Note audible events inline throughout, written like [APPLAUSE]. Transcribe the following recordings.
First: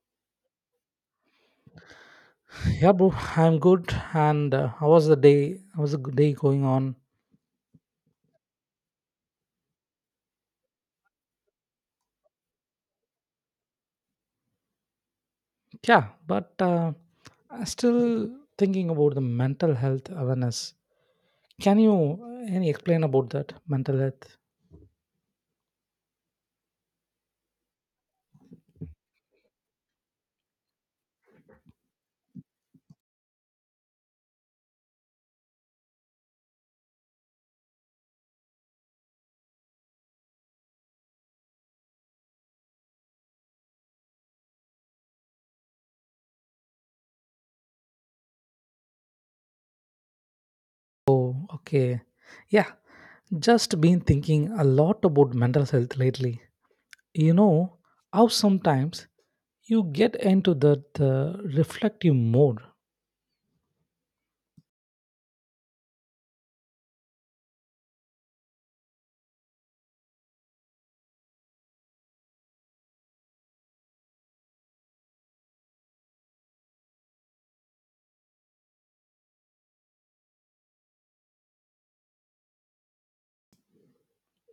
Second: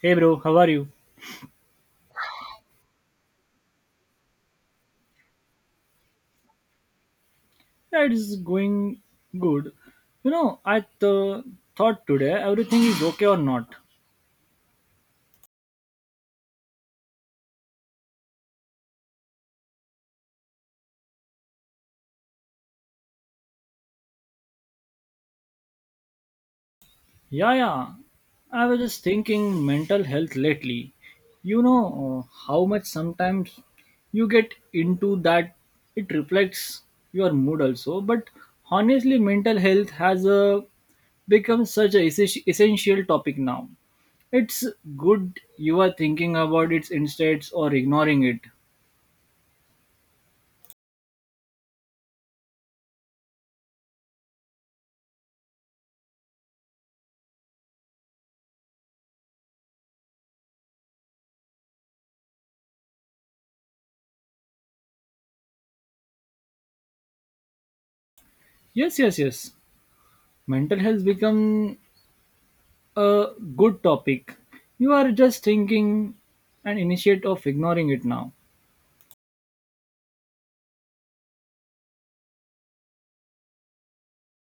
Hey bro, how are you? Yeah, bro, I'm good. And how was the day? How was the good day going on? Yeah, it is going good. You know, thought today everything is okay or not. Yeah, but I'm still thinking about the mental health awareness. Can you any explain about that mental health? Yeah, yeah. I was just thinking mental health lately. You know uh, how much sometimes you get into that it reflects your mood also. But honestly, mental health has a become such a essential topic now. It's good you are thinking about it instead or ignoring it. Oh, okay. Yeah, just been thinking a lot about mental health lately. You know how sometimes you get into that reflective mode. Yes, yes, yes. Mental health become a good topic, you are just thinking and initiate of ignoring it now.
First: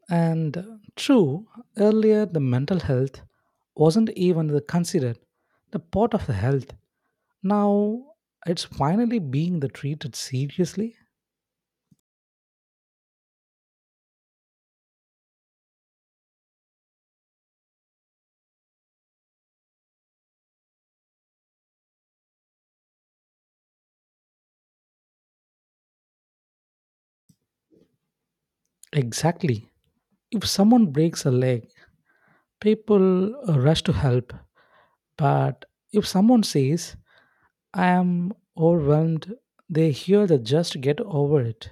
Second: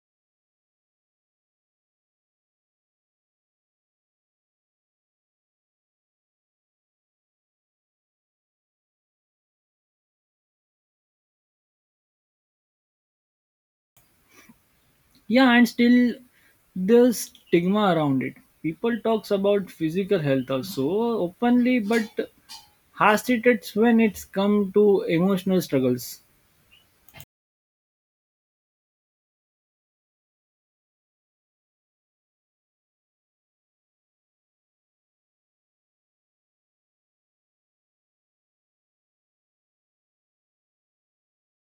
And true, earlier the mental health wasn't even the considered the part of the health. Now it's finally being the treated seriously. Yeah, and still the stigma around it, people talks about physical health also openly, but has it it's when it's come to emotional struggles. Exactly. If someone breaks a leg, people rush to help. But if someone says, I am overwhelmed, they hear the just get over it.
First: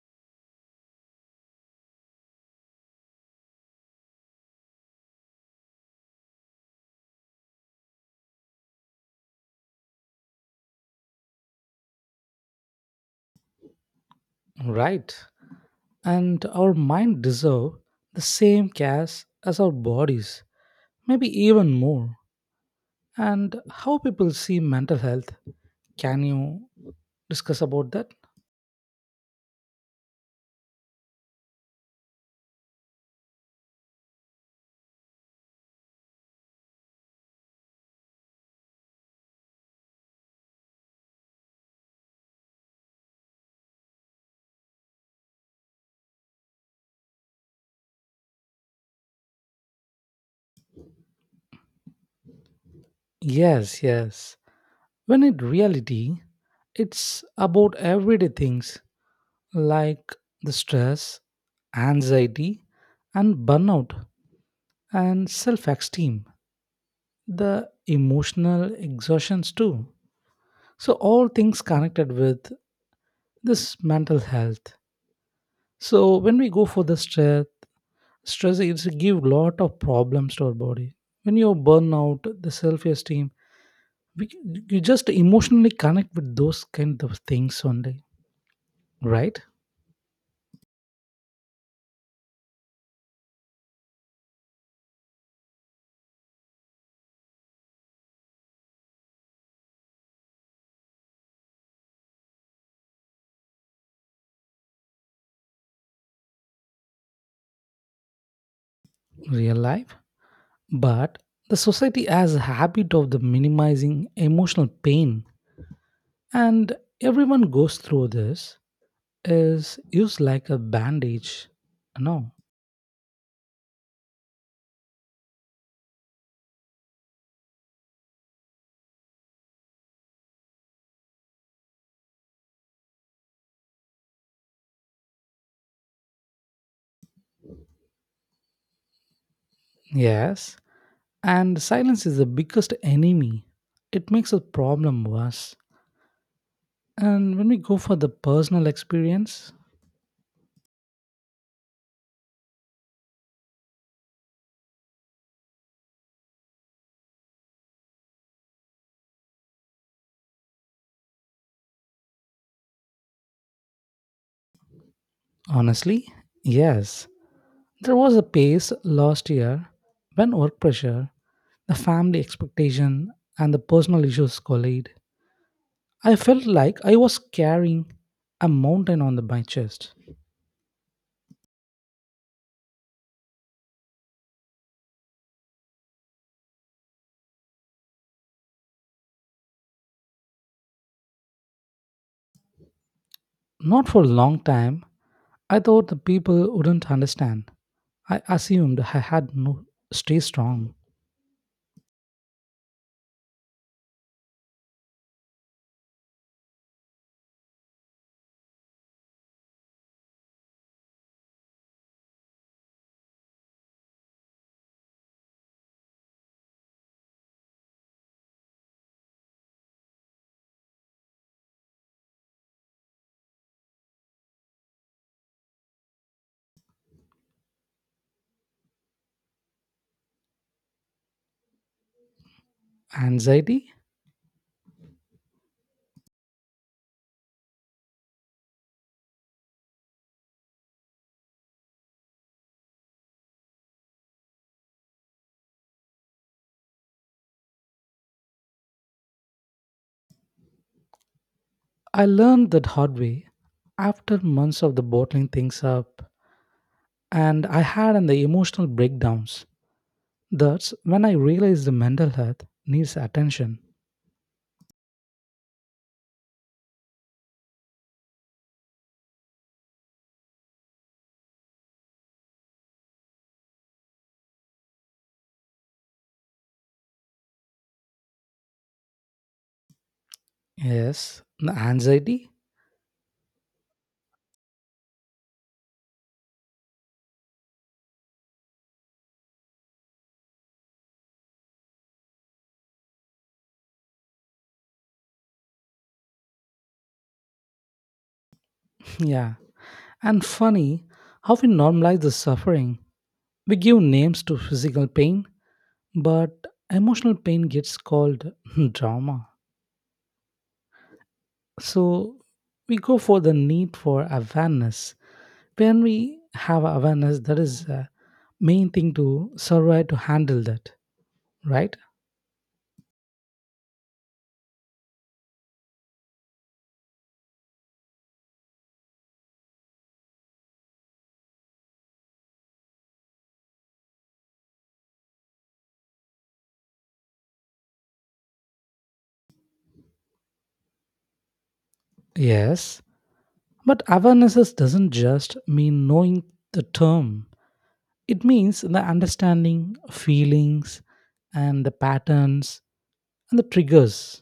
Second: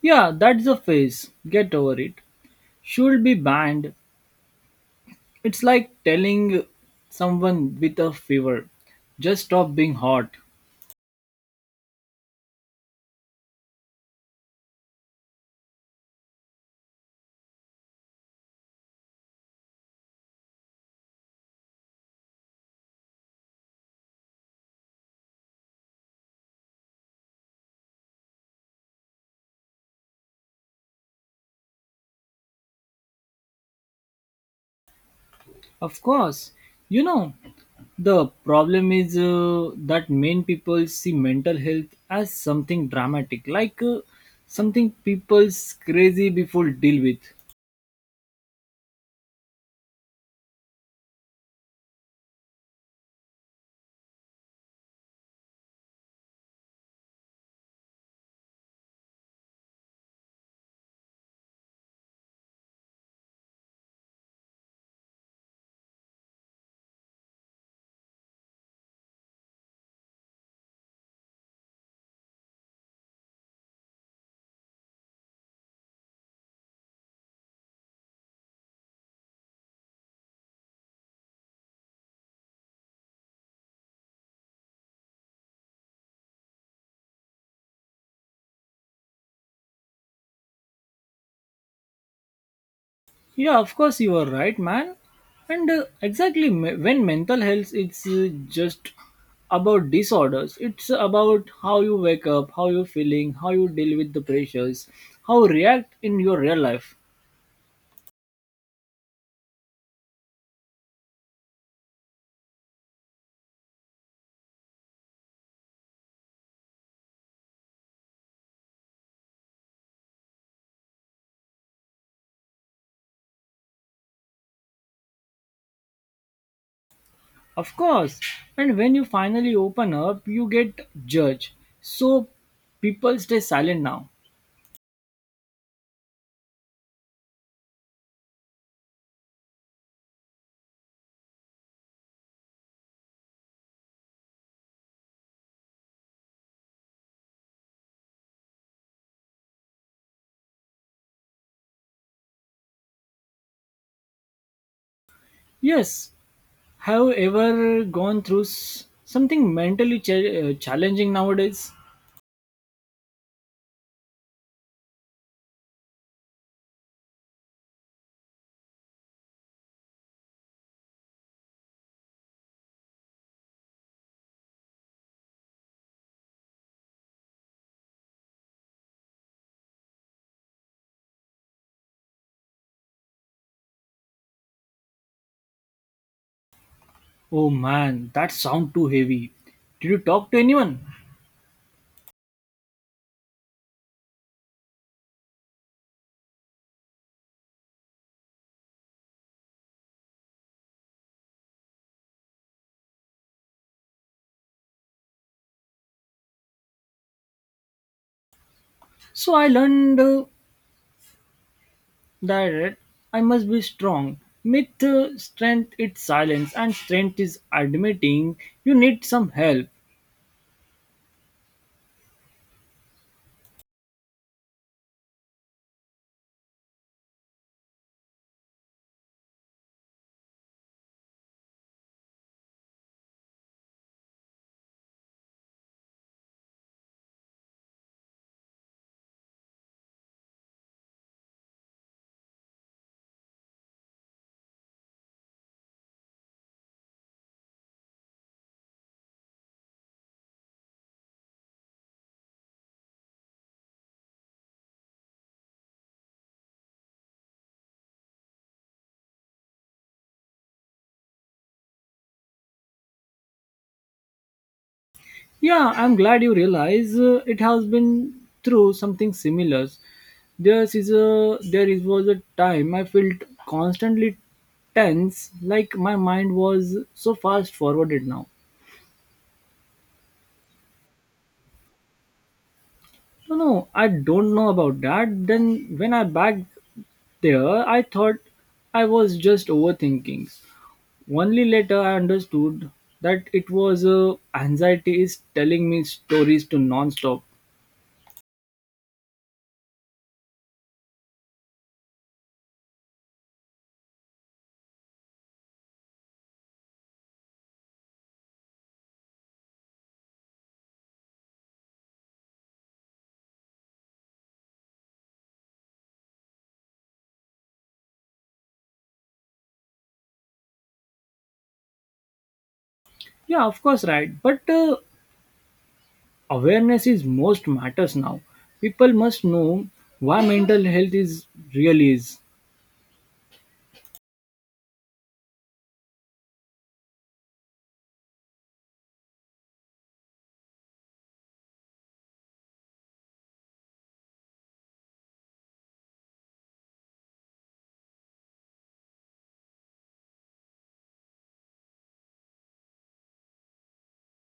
Yeah, that's a phase, get over it, should be banned. It's like telling someone with a fever just stop being hot. Right. And our mind deserve the same care as our bodies, maybe even more. And how people see mental health, can you discuss about that? Of course, you know, the problem is that main people see mental health as something dramatic, like, something people's crazy before deal with. Yes, yes. When in reality, it's about everyday things like the stress, anxiety, and burnout, and self esteem, the emotional exhaustions too. So, all things connected with this mental health. So when we go for the stress, stress is give lot of problems to our body. When you burn out, the self-esteem, we, you just emotionally connect with those kind of things only, right? Yeah, of course you are right, man. And exactly when mental health it's, just about disorders, it's about how you wake up, how you're feeling, how you deal with the pressures, how you react in your real life. Real life. But the society has a habit of the minimizing emotional pain, and everyone goes through this. Is used like a bandage. No. Of course, and when you finally open up, you get judged. So people stay silent now. Yes. And silence is the biggest enemy. It makes the problem worse. And when we go for the personal experience, Yes, have you ever gone through something mentally challenging nowadays? honestly, yes, there was a pace last year when work pressure, the family expectation, and the personal issues collide. I felt like I was carrying a mountain on the, my chest. Oh man, that sound too heavy. Did you talk to anyone? Not for a long time, I thought the people wouldn't understand. I assumed I had no stay strong. So I learned, that I must be strong. Myth, strength is silence, and strength is admitting you need some help. Anxiety? I learned that hard way after months of the bottling things up and I had an the emotional breakdowns. That's when I realized the mental health needs attention. Yeah, I'm glad you realize, it has been through something similar. There is a there is was a time I felt constantly tense, like my mind was so fast forwarded now. Yes, the anxiety. No, no, I don't know about that. Then when I back there, I thought I was just overthinking. Only later I understood that it was, anxiety is telling me stories to non-stop. [LAUGHS] Yeah, and funny how we normalize the suffering. We give names to physical pain, but emotional pain gets called [LAUGHS] drama. So we go for the need for awareness. When we have awareness, that is the main thing to survive to handle that, right? Yeah, of course, right. But awareness is most matters now. People must know why mental health is really is. Yes. But awarenesses doesn't just mean knowing the term. It means the understanding feelings and the patterns and the triggers.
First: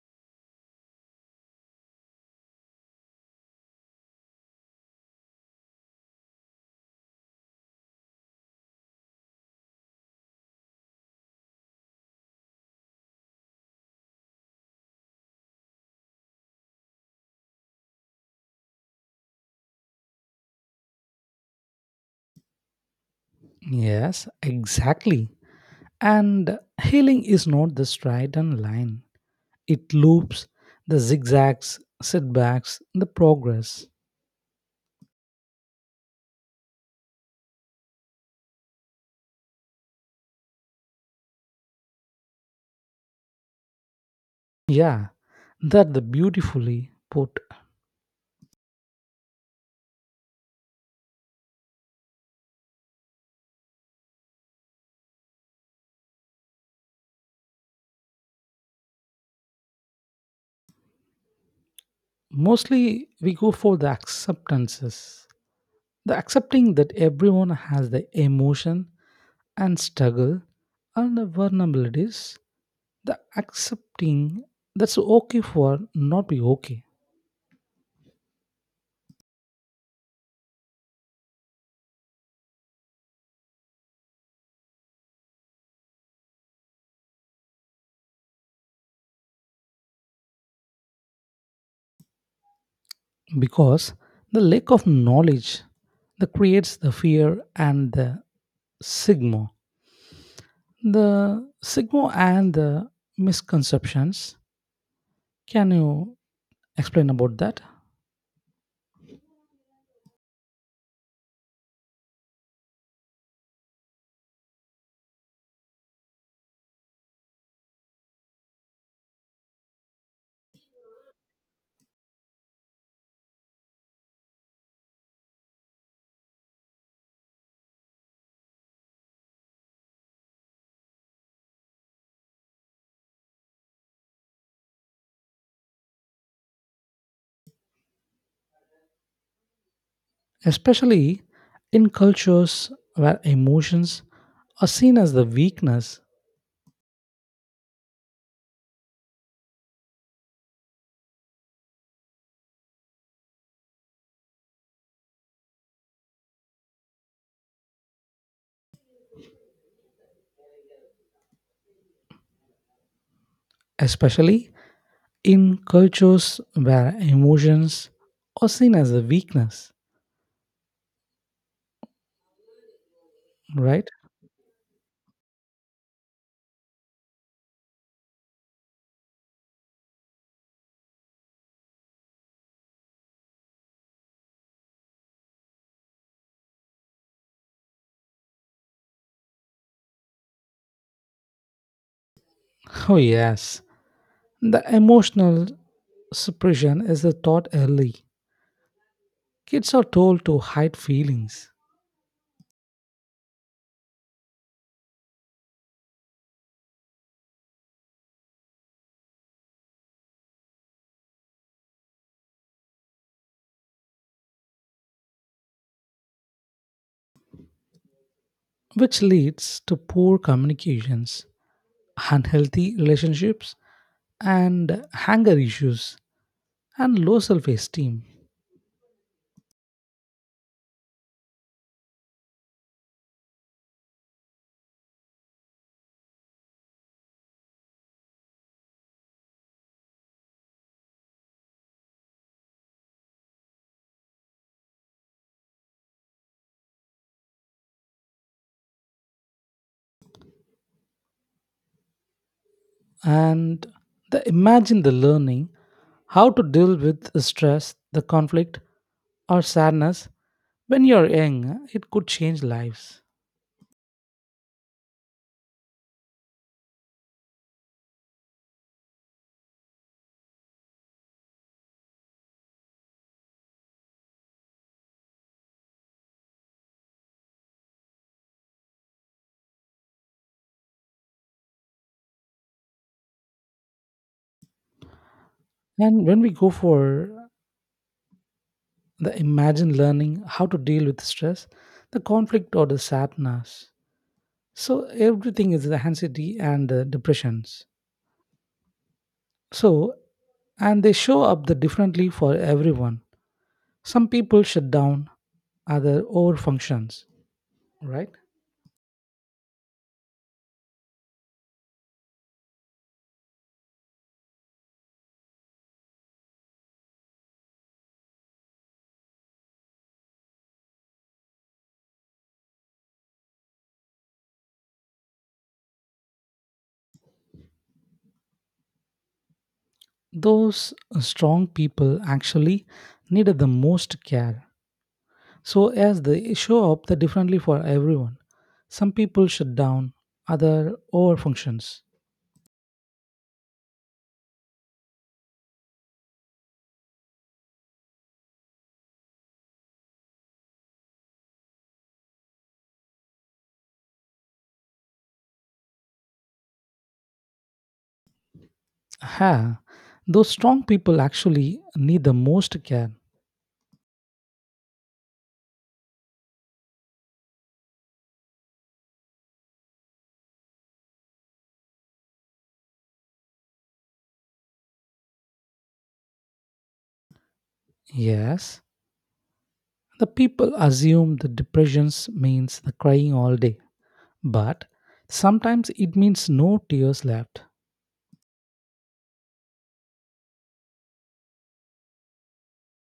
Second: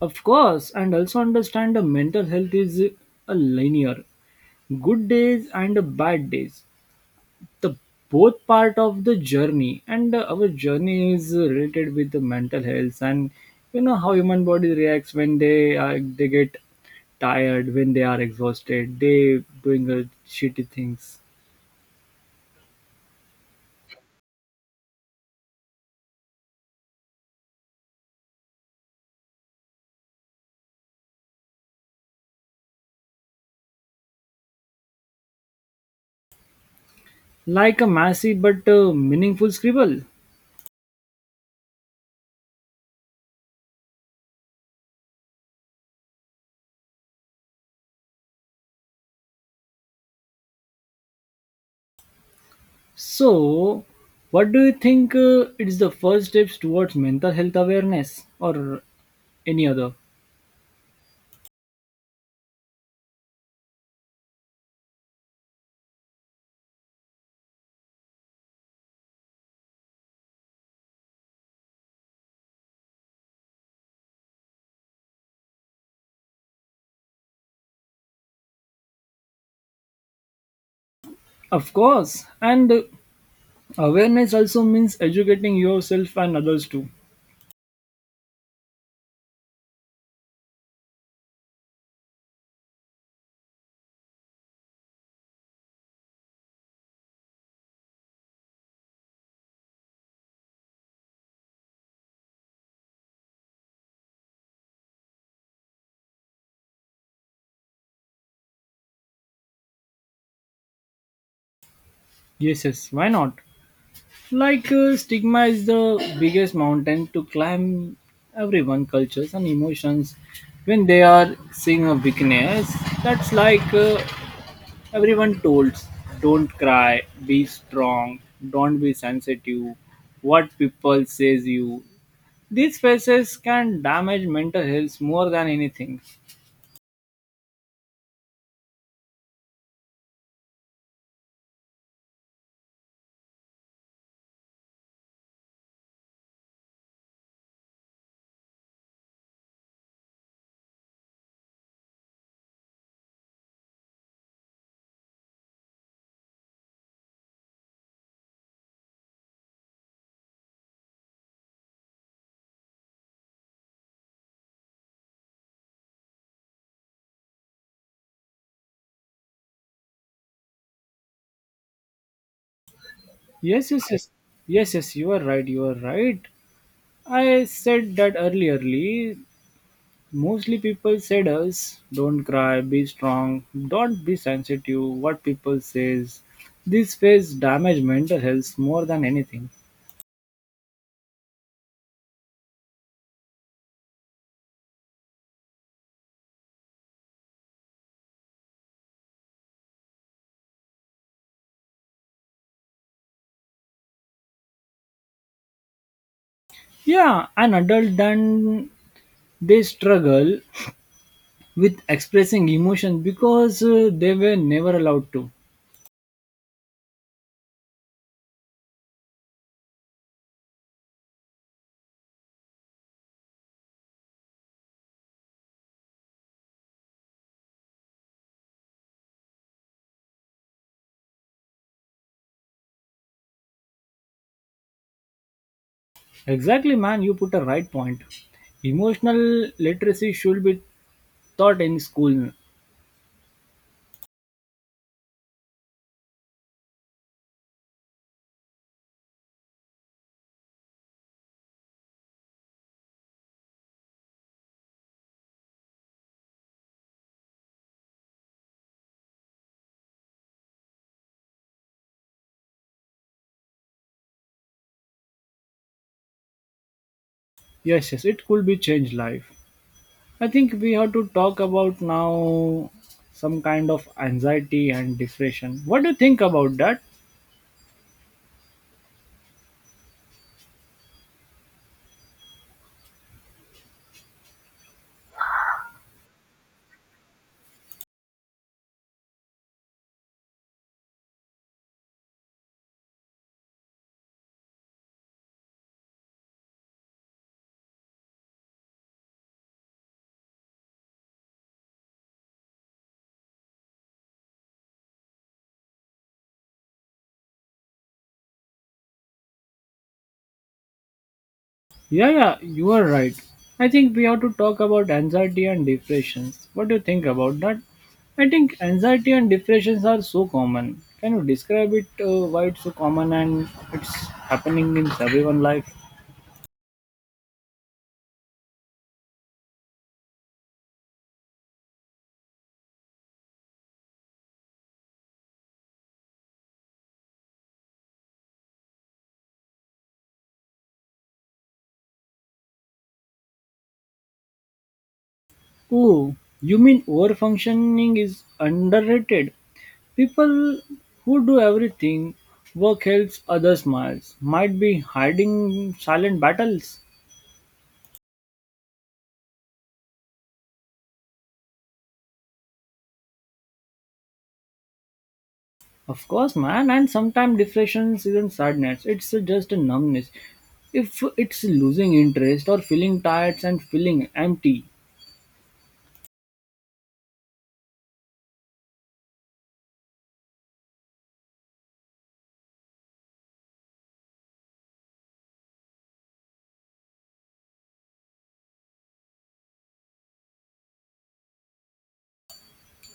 Of course, and also understand the mental health is a linear. Good days and a bad days. The both part of the journey, and our journey is related with the mental health, and you know how human body reacts when they get tired, when they are exhausted they doing, shitty things. Yes, exactly. And healing is not the straight and line. It loops the zigzags, setbacks, the progress. Like a messy but, meaningful scribble. Yeah, that the beautifully put. So, what do you think, it's the first steps towards mental health awareness or any other? Mostly we go for the acceptances. The accepting that everyone has the emotion and struggle and the vulnerabilities, the accepting that's okay for not be okay. Of course, and awareness also means educating yourself and others too. Because the lack of knowledge that creates the fear and the sigma. The sigma and the misconceptions. Can you explain about that? Yes, yes, why not? Like, stigma is the biggest mountain to climb, everyone cultures and emotions, when they are seeing a weakness, that's like, everyone told, don't cry, be strong, don't be sensitive, what people says you. These faces can damage mental health more than anything. Especially in cultures where emotions are seen as the weakness, especially in cultures where emotions are seen as a weakness, Yes, yes, right? yes. Yes, yes, you are right, you are right. I said that earlierly. Mostly people said us, don't cry, be strong, don't be sensitive, what people says. These phase damage mental health more than anything. Oh, yes. The emotional suppression is a taught early. Kids are told to hide feelings, Yeah, an adult then they struggle with expressing emotion because, they were never allowed to. which leads to poor communications, unhealthy relationships, and anger issues, and low self esteem. Exactly, man, you put a right point. Emotional literacy should be taught in school. And the, imagine the learning, how to deal with the stress, the conflict, or sadness when you're young, it could change lives. Yes, yes, it could be changed life. I think we have to talk about now some kind of anxiety and depression. What do you think about that? And when we go for the imagine learning how to deal with stress, the conflict or the sadness. So everything is the anxiety and the depressions. So and they show up the differently for everyone. Some people shut down, other over functions, right? Yeah, yeah, you are right. I think we have to talk about anxiety and depressions. What do you think about that? I think anxiety and depressions are so common. Can you describe it, why it's so common and it's happening in everyone life? Those strong people actually needed the most care. So as they show up, they're differently for everyone. Some people shut down, other over functions. Oh, you mean overfunctioning is underrated? People who do everything, work helps, others smiles, might be hiding silent battles. Ha! Those strong people actually need the most care. Of course, man, and sometimes depression isn't sadness, it's just a numbness. If it's losing interest or feeling tired and feeling empty. Yes, the people assume the depressions means the crying all day, but sometimes it means no tears left.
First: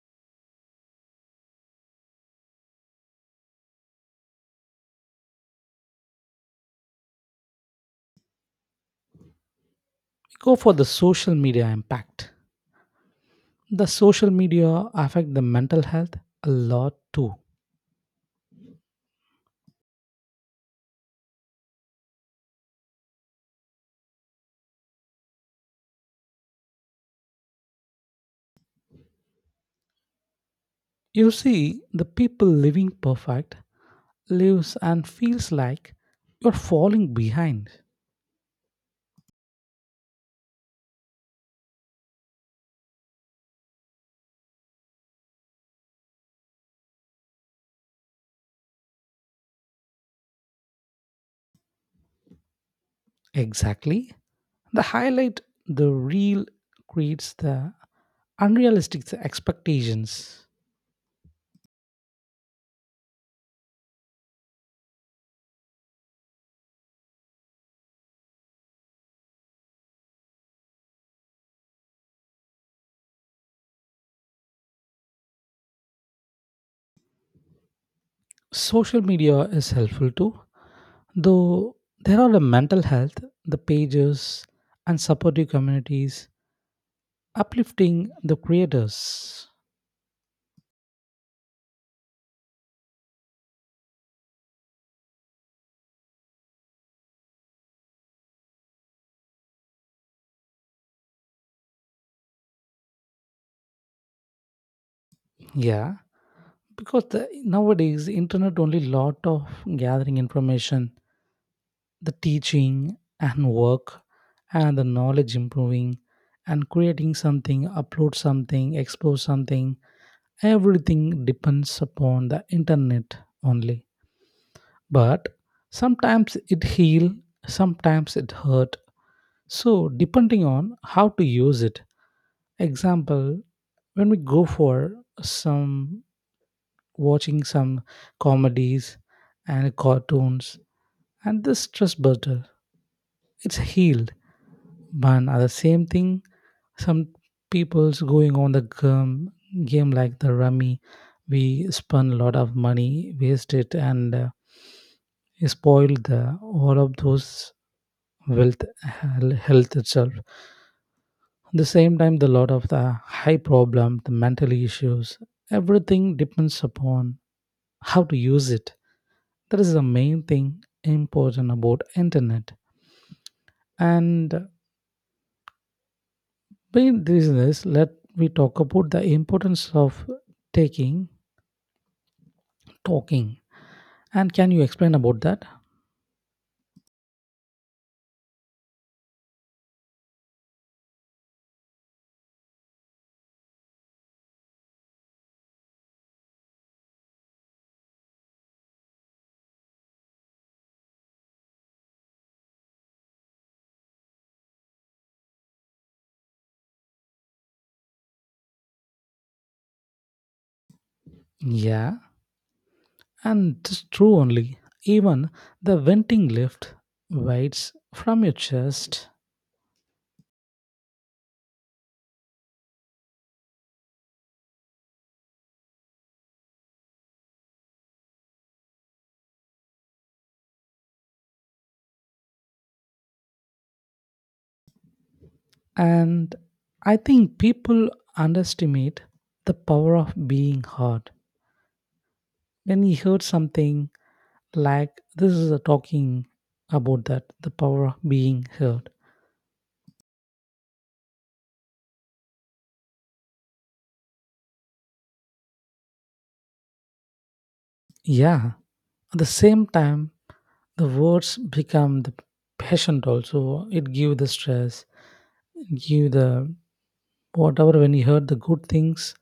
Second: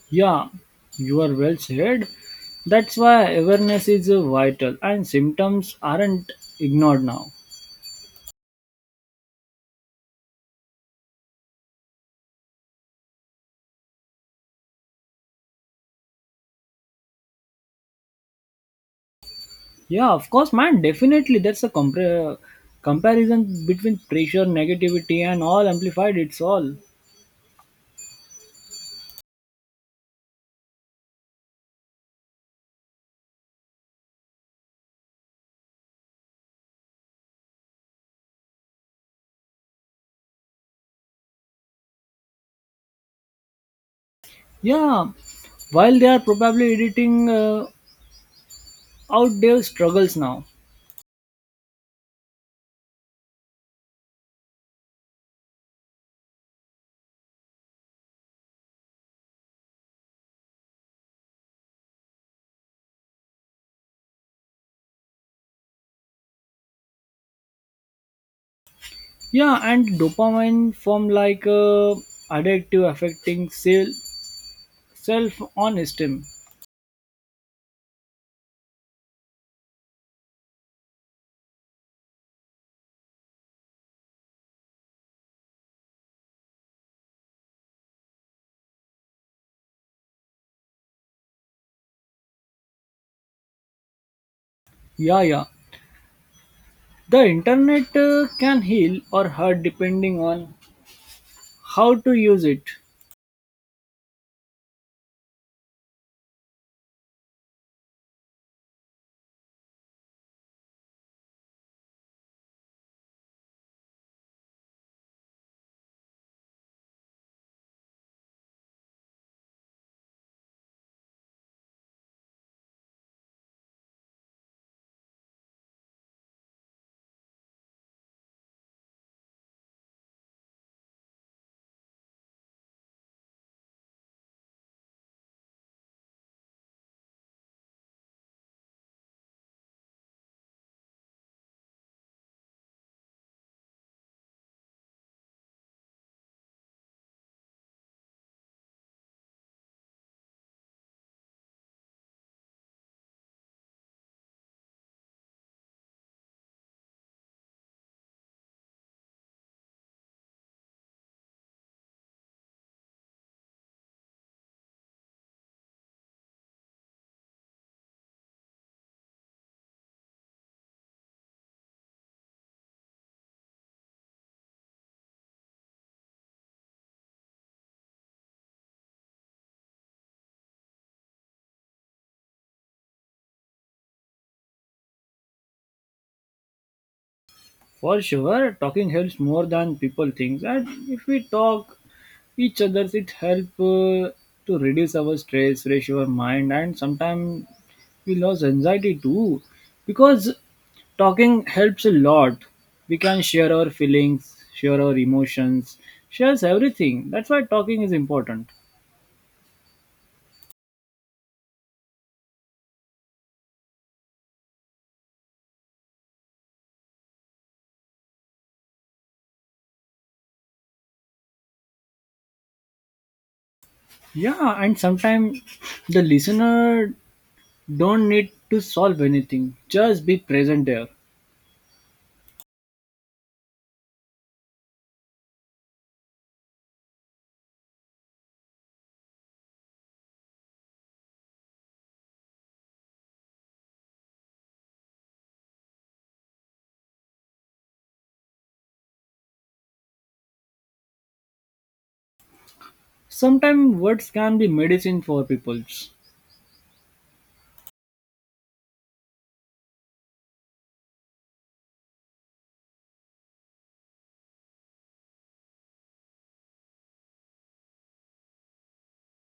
Yeah, you are well said. That's why awareness is, vital, and symptoms aren't ignored now. Go for the social media impact. The social media affect the mental health a lot too. Yeah, of course, man, definitely. That's a comparison between pressure, negativity, and all amplified. It's all. You see, the people living perfect lives and feels like you're falling behind. Yeah, while they are probably editing, out their struggles now. Exactly. The highlight, the reel creates the unrealistic expectations. Yeah, and dopamine from like, addictive affecting self on esteem. Social media is helpful too, though there are the mental health, the pages, and supportive communities uplifting the creators. Yeah, yeah. The internet, can heal or hurt depending on how to use it. Yeah, because the, nowadays internet only lot of gathering information, the teaching and work and the knowledge improving and creating something, upload something, expose something, everything depends upon the internet only. But sometimes it heal, sometimes it hurt, so depending on how to use it. Example, when we go for some watching some comedies and cartoons and this stress buster, it's healed, man, are the same thing. Some people's going on the game, game like the rummy, we spend a lot of money waste it, and spoiled the all of those wealth health itself. At the same time, the lot of the high problem, the mental issues, everything depends upon how to use it. That is the main thing important about internet. And being business, let we talk about the importance of taking, talking. And can you explain about that? For sure, talking helps more than people think. And if we talk each other, it help, to reduce our stress, fresh our mind, and sometimes we lost anxiety too, because talking helps a lot, we can share our feelings, share our emotions, shares everything, that's why talking is important. Yeah, and it's true only. Even the venting lift weights from your chest. Yeah, and sometimes the listener don't need to solve anything, just be present there. And I think people underestimate the power of being heard. When you heard something like this is a talking about that, the power of being heard. Sometimes words can be medicine for peoples. Yeah. At the same time, the words become the patient also, it give the stress, give the whatever. When you heard the good things,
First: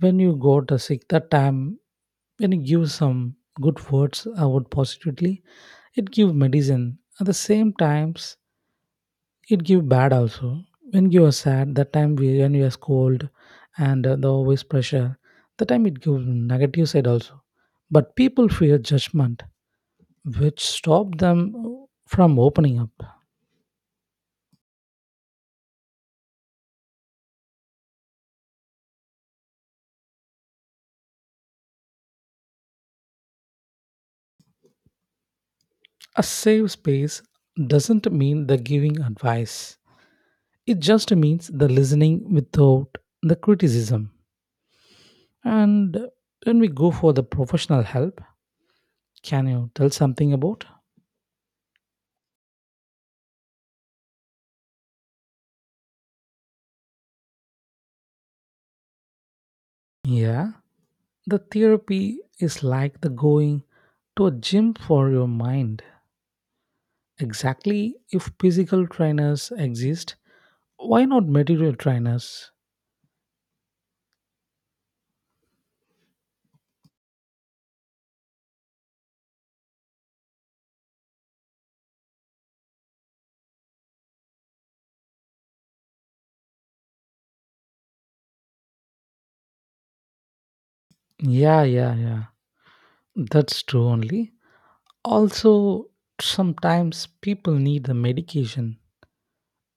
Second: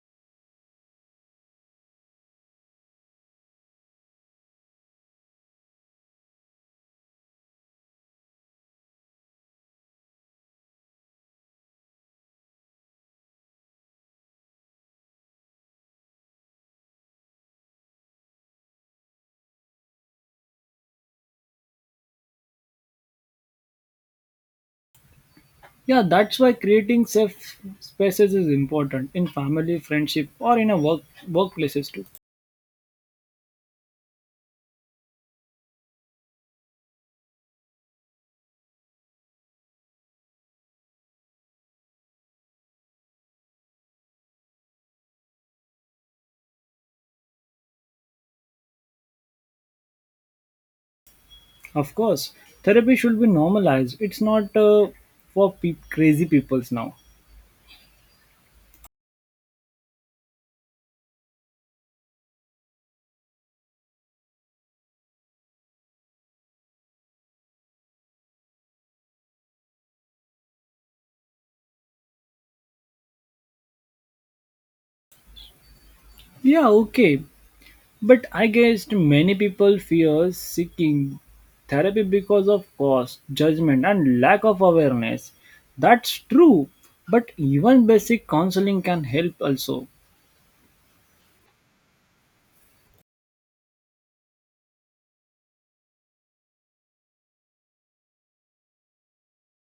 when you got a sick that time, when you give some good words out positively, it give medicine. At the same times, it give bad also. When you are sad that time when you are cold and the always pressure, that time it gives negative side also. But people fear judgment which stop them from opening up. Yeah, that's why creating safe spaces is important in family friendship or in a workplaces too. A safe space doesn't mean the giving advice. It just means the listening without the criticism. And when we go for the professional help, can you tell something about? Of course, therapy should be normalized. It's not, for crazy peoples now. Yeah, the therapy is like the going to a gym for your mind. Exactly, if physical trainers exist, why not material trainers? Yeah, okay, but I guess many people fear seeking therapy because of cost, judgment, and lack of awareness. That's true, but even basic counseling can help also. Yeah, yeah, yeah. That's true only. Also, sometimes people need the medication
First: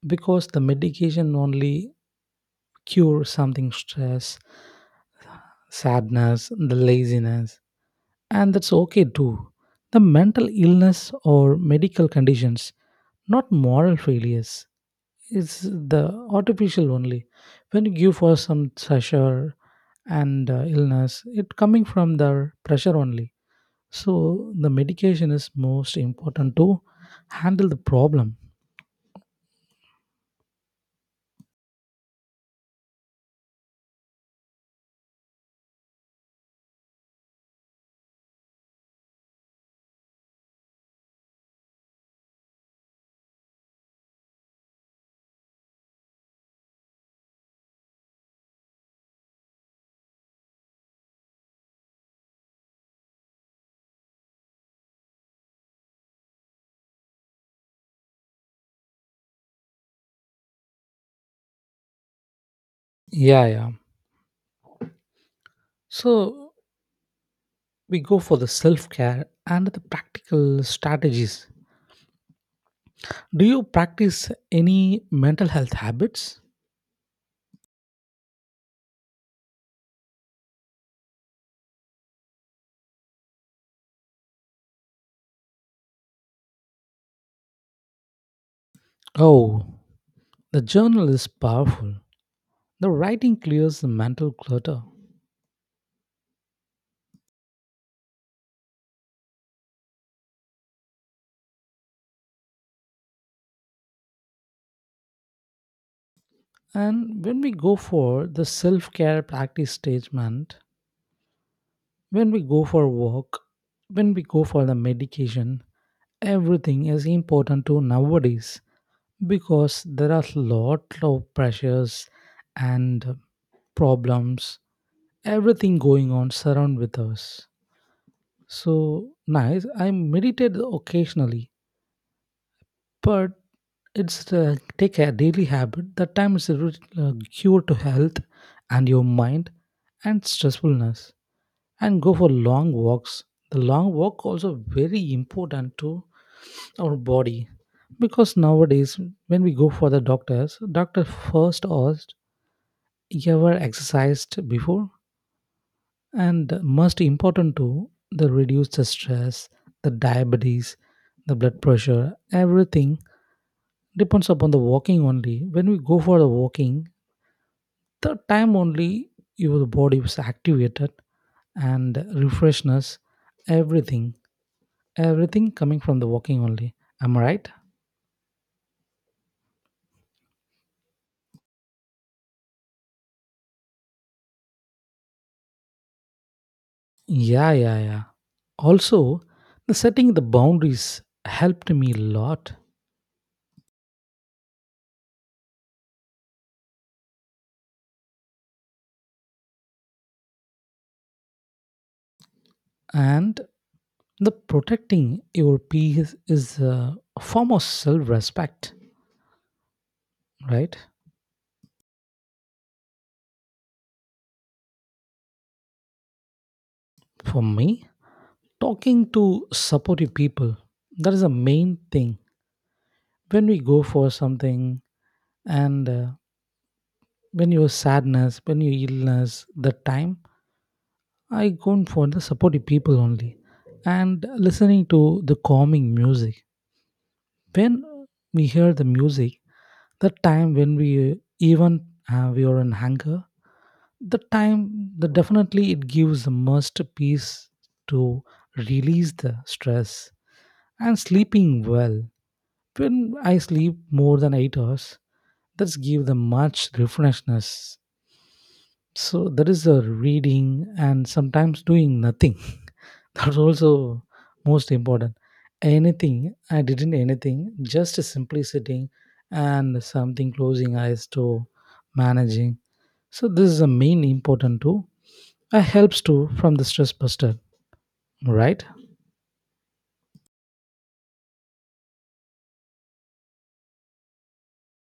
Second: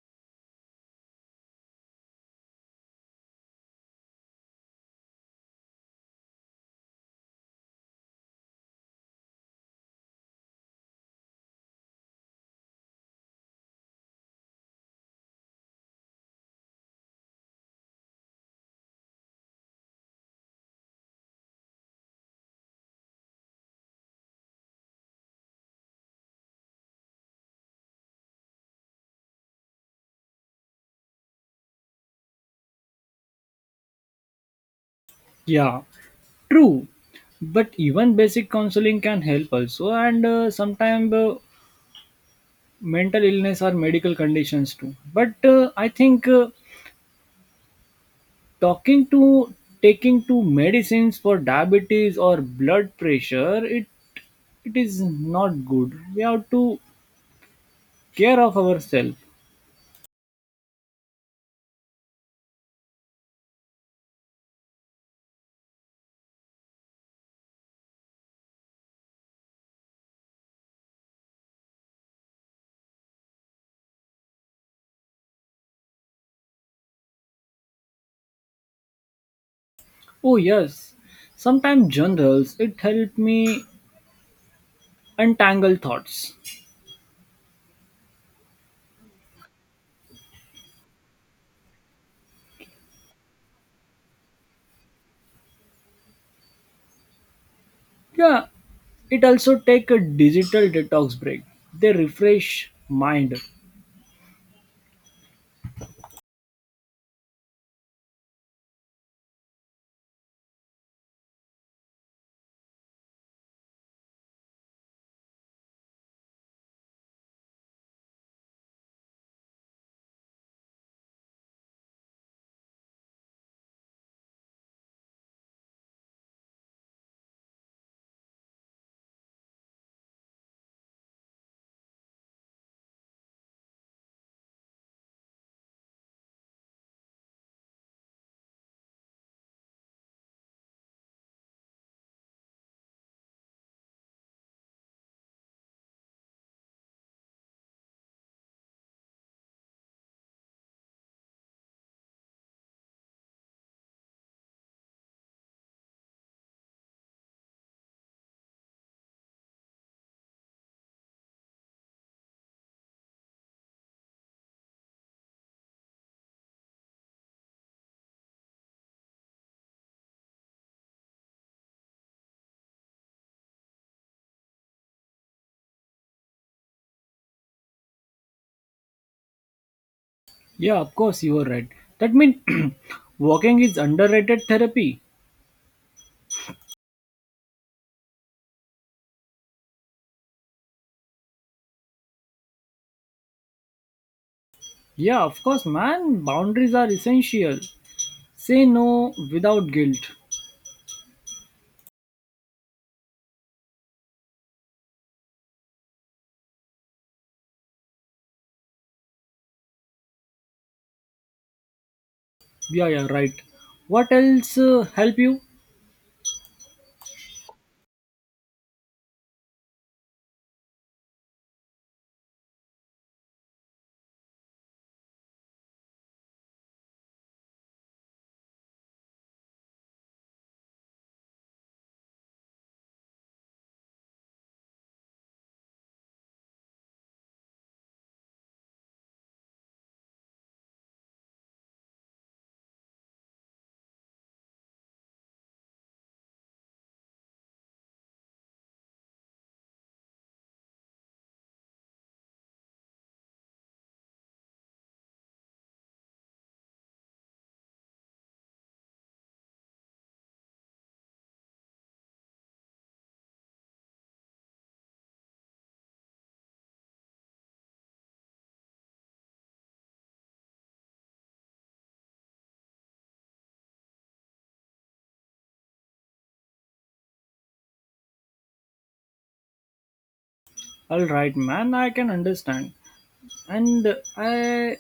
because the medication only cures something stress, sadness, the laziness, and that's okay too. The mental illness or medical conditions, not moral failures. It's the artificial only. When you give for some pressure and illness it coming from the pressure only, so the medication is most important to handle the problem. Yeah, true, but even basic counseling can help also, and, sometimes, mental illness or medical conditions too. But, I think. Talking to taking to medicines for diabetes or blood pressure, it is not good, we have to care of ourselves. Yeah, yeah. So we go for the self care and the practical strategies. Do you practice any mental health habits? Oh yes, sometimes journals it help me untangle thoughts. Oh, the journal is powerful. The writing clears the mental clutter. Yeah, it also take a digital detox break, they refresh mind. And when we go for the self care practice statement, when we go for walk, when we go for the medication, everything is important to nowadays because there are lot of pressures and problems, everything going on surround with us. So nice. I meditate occasionally, but it's take a daily habit. That time is a cure to health and your mind and stressfulness. And go for long walks. The long walk also very important to our body, because nowadays when we go for the doctors, doctor first asked, "You ever exercised before?" And most important too, the reduce the stress, the diabetes, the blood pressure, everything depends upon the walking only. When we go for the walking the time only, your body is activated and refreshness. Everything, everything coming from the walking only. Am I right? Yeah, of course you are right. That means [CLEARS THROAT] walking is underrated therapy. Yeah, yeah, yeah. Also, the setting the boundaries helped me a lot. Yeah, of course, man, boundaries are essential, say no without guilt. And the protecting your peace is a form of self-respect, right? Yeah, yeah, right. What else, help you? For me, talking to supportive people, that is the main thing. When we go for something and when your sadness, when your illness the time, I go for the supportive people only. And listening to the calming music, when we hear the music the time, when we even we are in anger the time, the definitely it gives the most peace to release the stress. And sleeping well, when I sleep more than 8 hours, that's give the much refreshness. So that is the reading and sometimes doing nothing [LAUGHS] that's also most important. Anything I didn't anything, just simply sitting and something closing eyes to managing. So this is the main important too. I helps too from the stress buster, right? All right, man, I can understand. And I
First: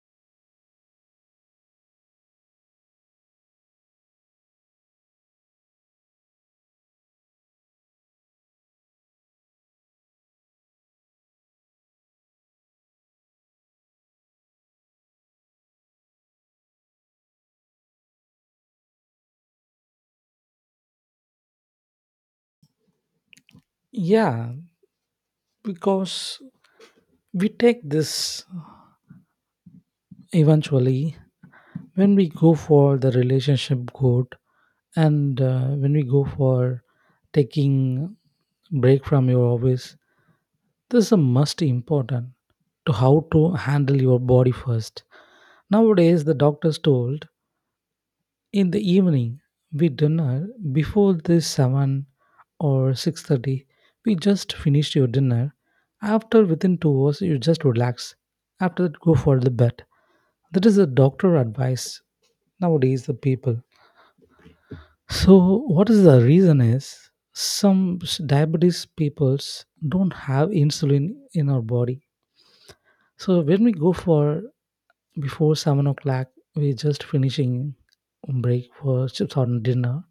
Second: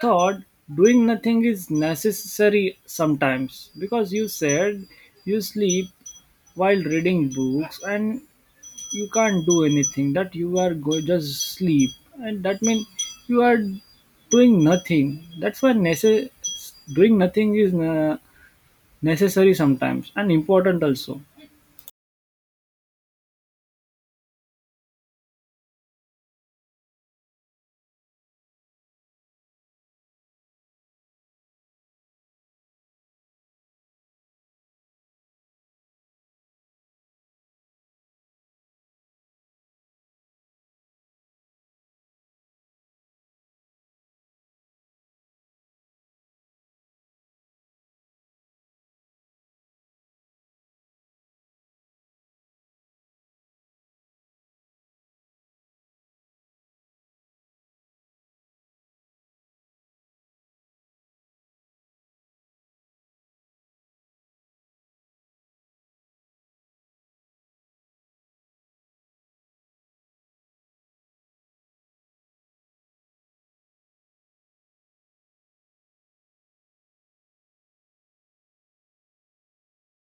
thought doing nothing is necessary sometimes, because you said you sleep while reading books, and you can't do anything, that you are go just sleep, and that means you are doing nothing. That's why doing nothing is, necessary sometimes and important also. Yeah, because we take this eventually when we go for the relationship goal, and when we go for taking break from your office, this is a must important to how to handle your body first. Nowadays, the doctors told, in the evening, we dinner before this 7 or 6:30. We just finished your dinner. After within 2 hours, you just relax. After that, go for the bed. That is the doctor advice nowadays, the people. So what is the reason is some diabetes peoples don't have insulin in our body. So when we go for before 7 o'clock, we're just finishing break for chips on dinner,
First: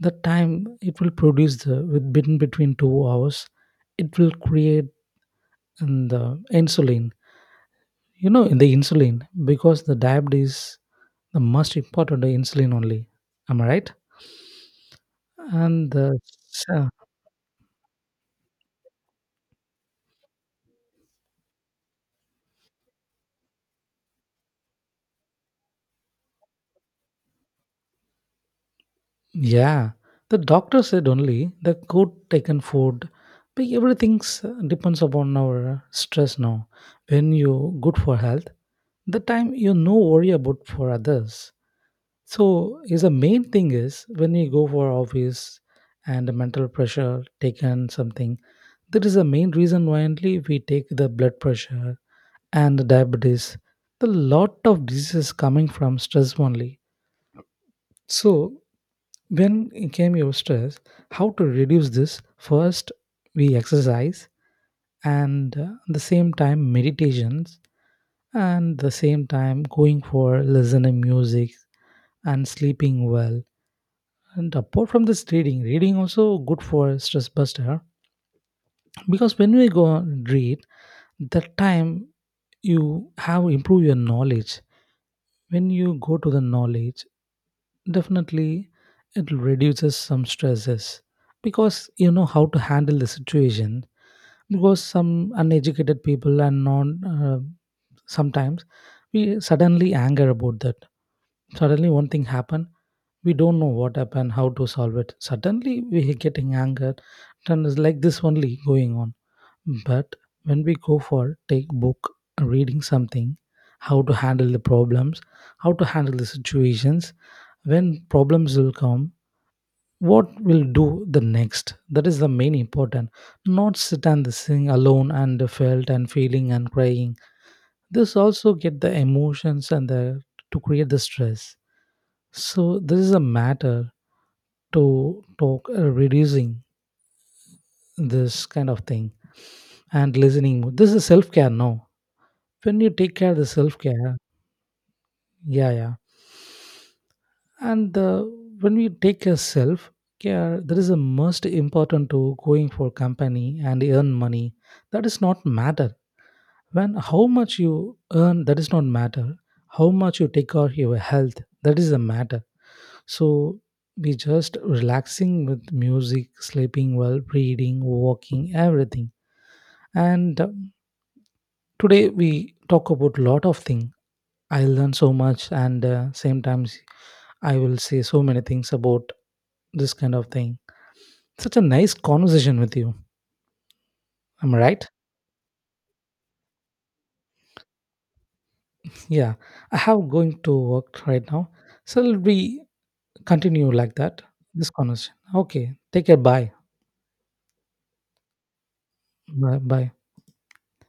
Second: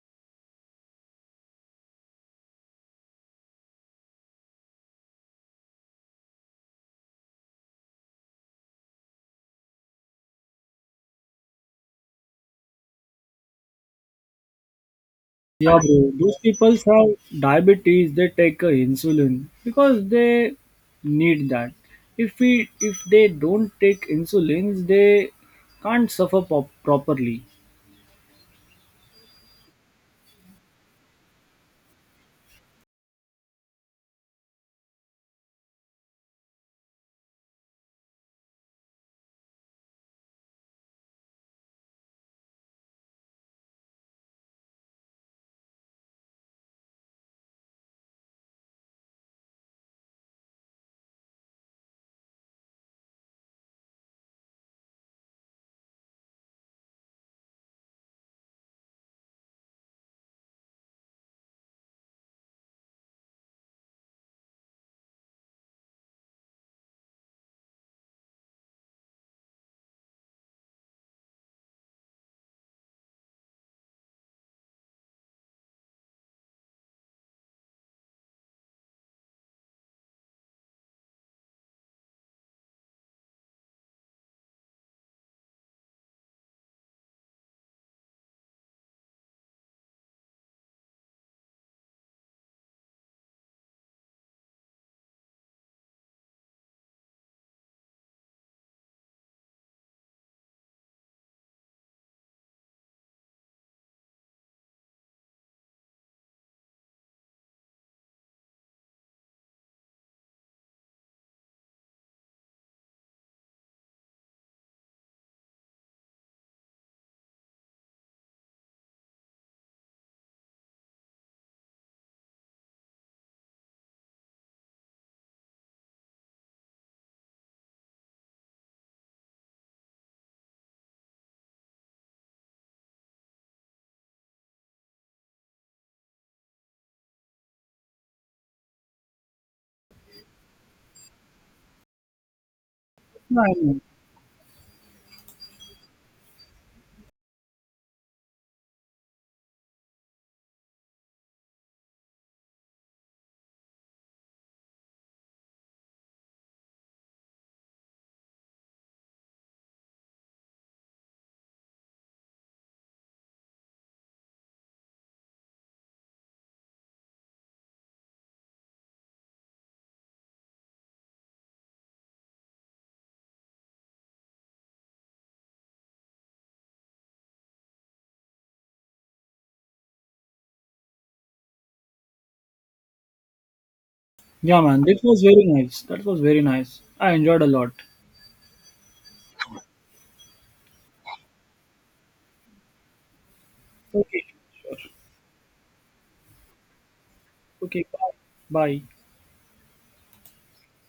the time it will produce the within between 2 hours, it will create in the insulin. You know in the insulin because the diabetes, the most important the insulin only. Am I right? Yeah, And bro. the Those people so- have diabetes. They take, insulin because they need that. If they don't take insulins, they can't suffer properly. yeah, the doctor said only the good taken food, but everything's depends upon our stress now. When you good for health the time, you no worry about for others. So is the main thing is when we go for office and the mental pressure taken something, that is the main reason why only we take the blood pressure and the diabetes. The lot of diseases coming from stress only. So when it came your stress, how to reduce this? First, we exercise and the same time meditations and the same time going for listening music and sleeping well. And apart from this reading, reading also good for stress buster, because when we go and read, that time you have improve your knowledge. When you go to the knowledge, definitely it reduces some stresses because you know how to handle the situation. Because some uneducated people and non sometimes we suddenly anger about that. Suddenly one thing happen, we don't know what happened, how to solve it, suddenly we are getting angered, and it's like this only going on. But when we go for take book reading something, how to handle the problems, how to handle the situations, when problems will come, what will do the next, that is the main important. Not sit and sing alone and felt and feeling and crying, this also get the emotions and the to create the stress. So this is a matter to talk reducing this kind of thing and listening more. This is self-care now. When you take care of Yeah, the I know. self-care, yeah, yeah, and when we take care self care, that is the most important to going for company and earn money. That is not matter when how much you earn, that is not matter. How much you take care of your health, that is the matter. So we just relaxing with music, sleeping well, reading, walking, everything. And today we talk about lot of things. I learn so much, and same times I will say so many things about this kind of thing. Such a nice conversation with you. Am I Yeah, man. right? This was very nice. That was very nice. I enjoyed a lot. Yeah, I have going to work right now. So we continue like that. Okay, This sure. conversation. Okay. Take care. Bye. Okay, bye. Bye. Bye. Bye.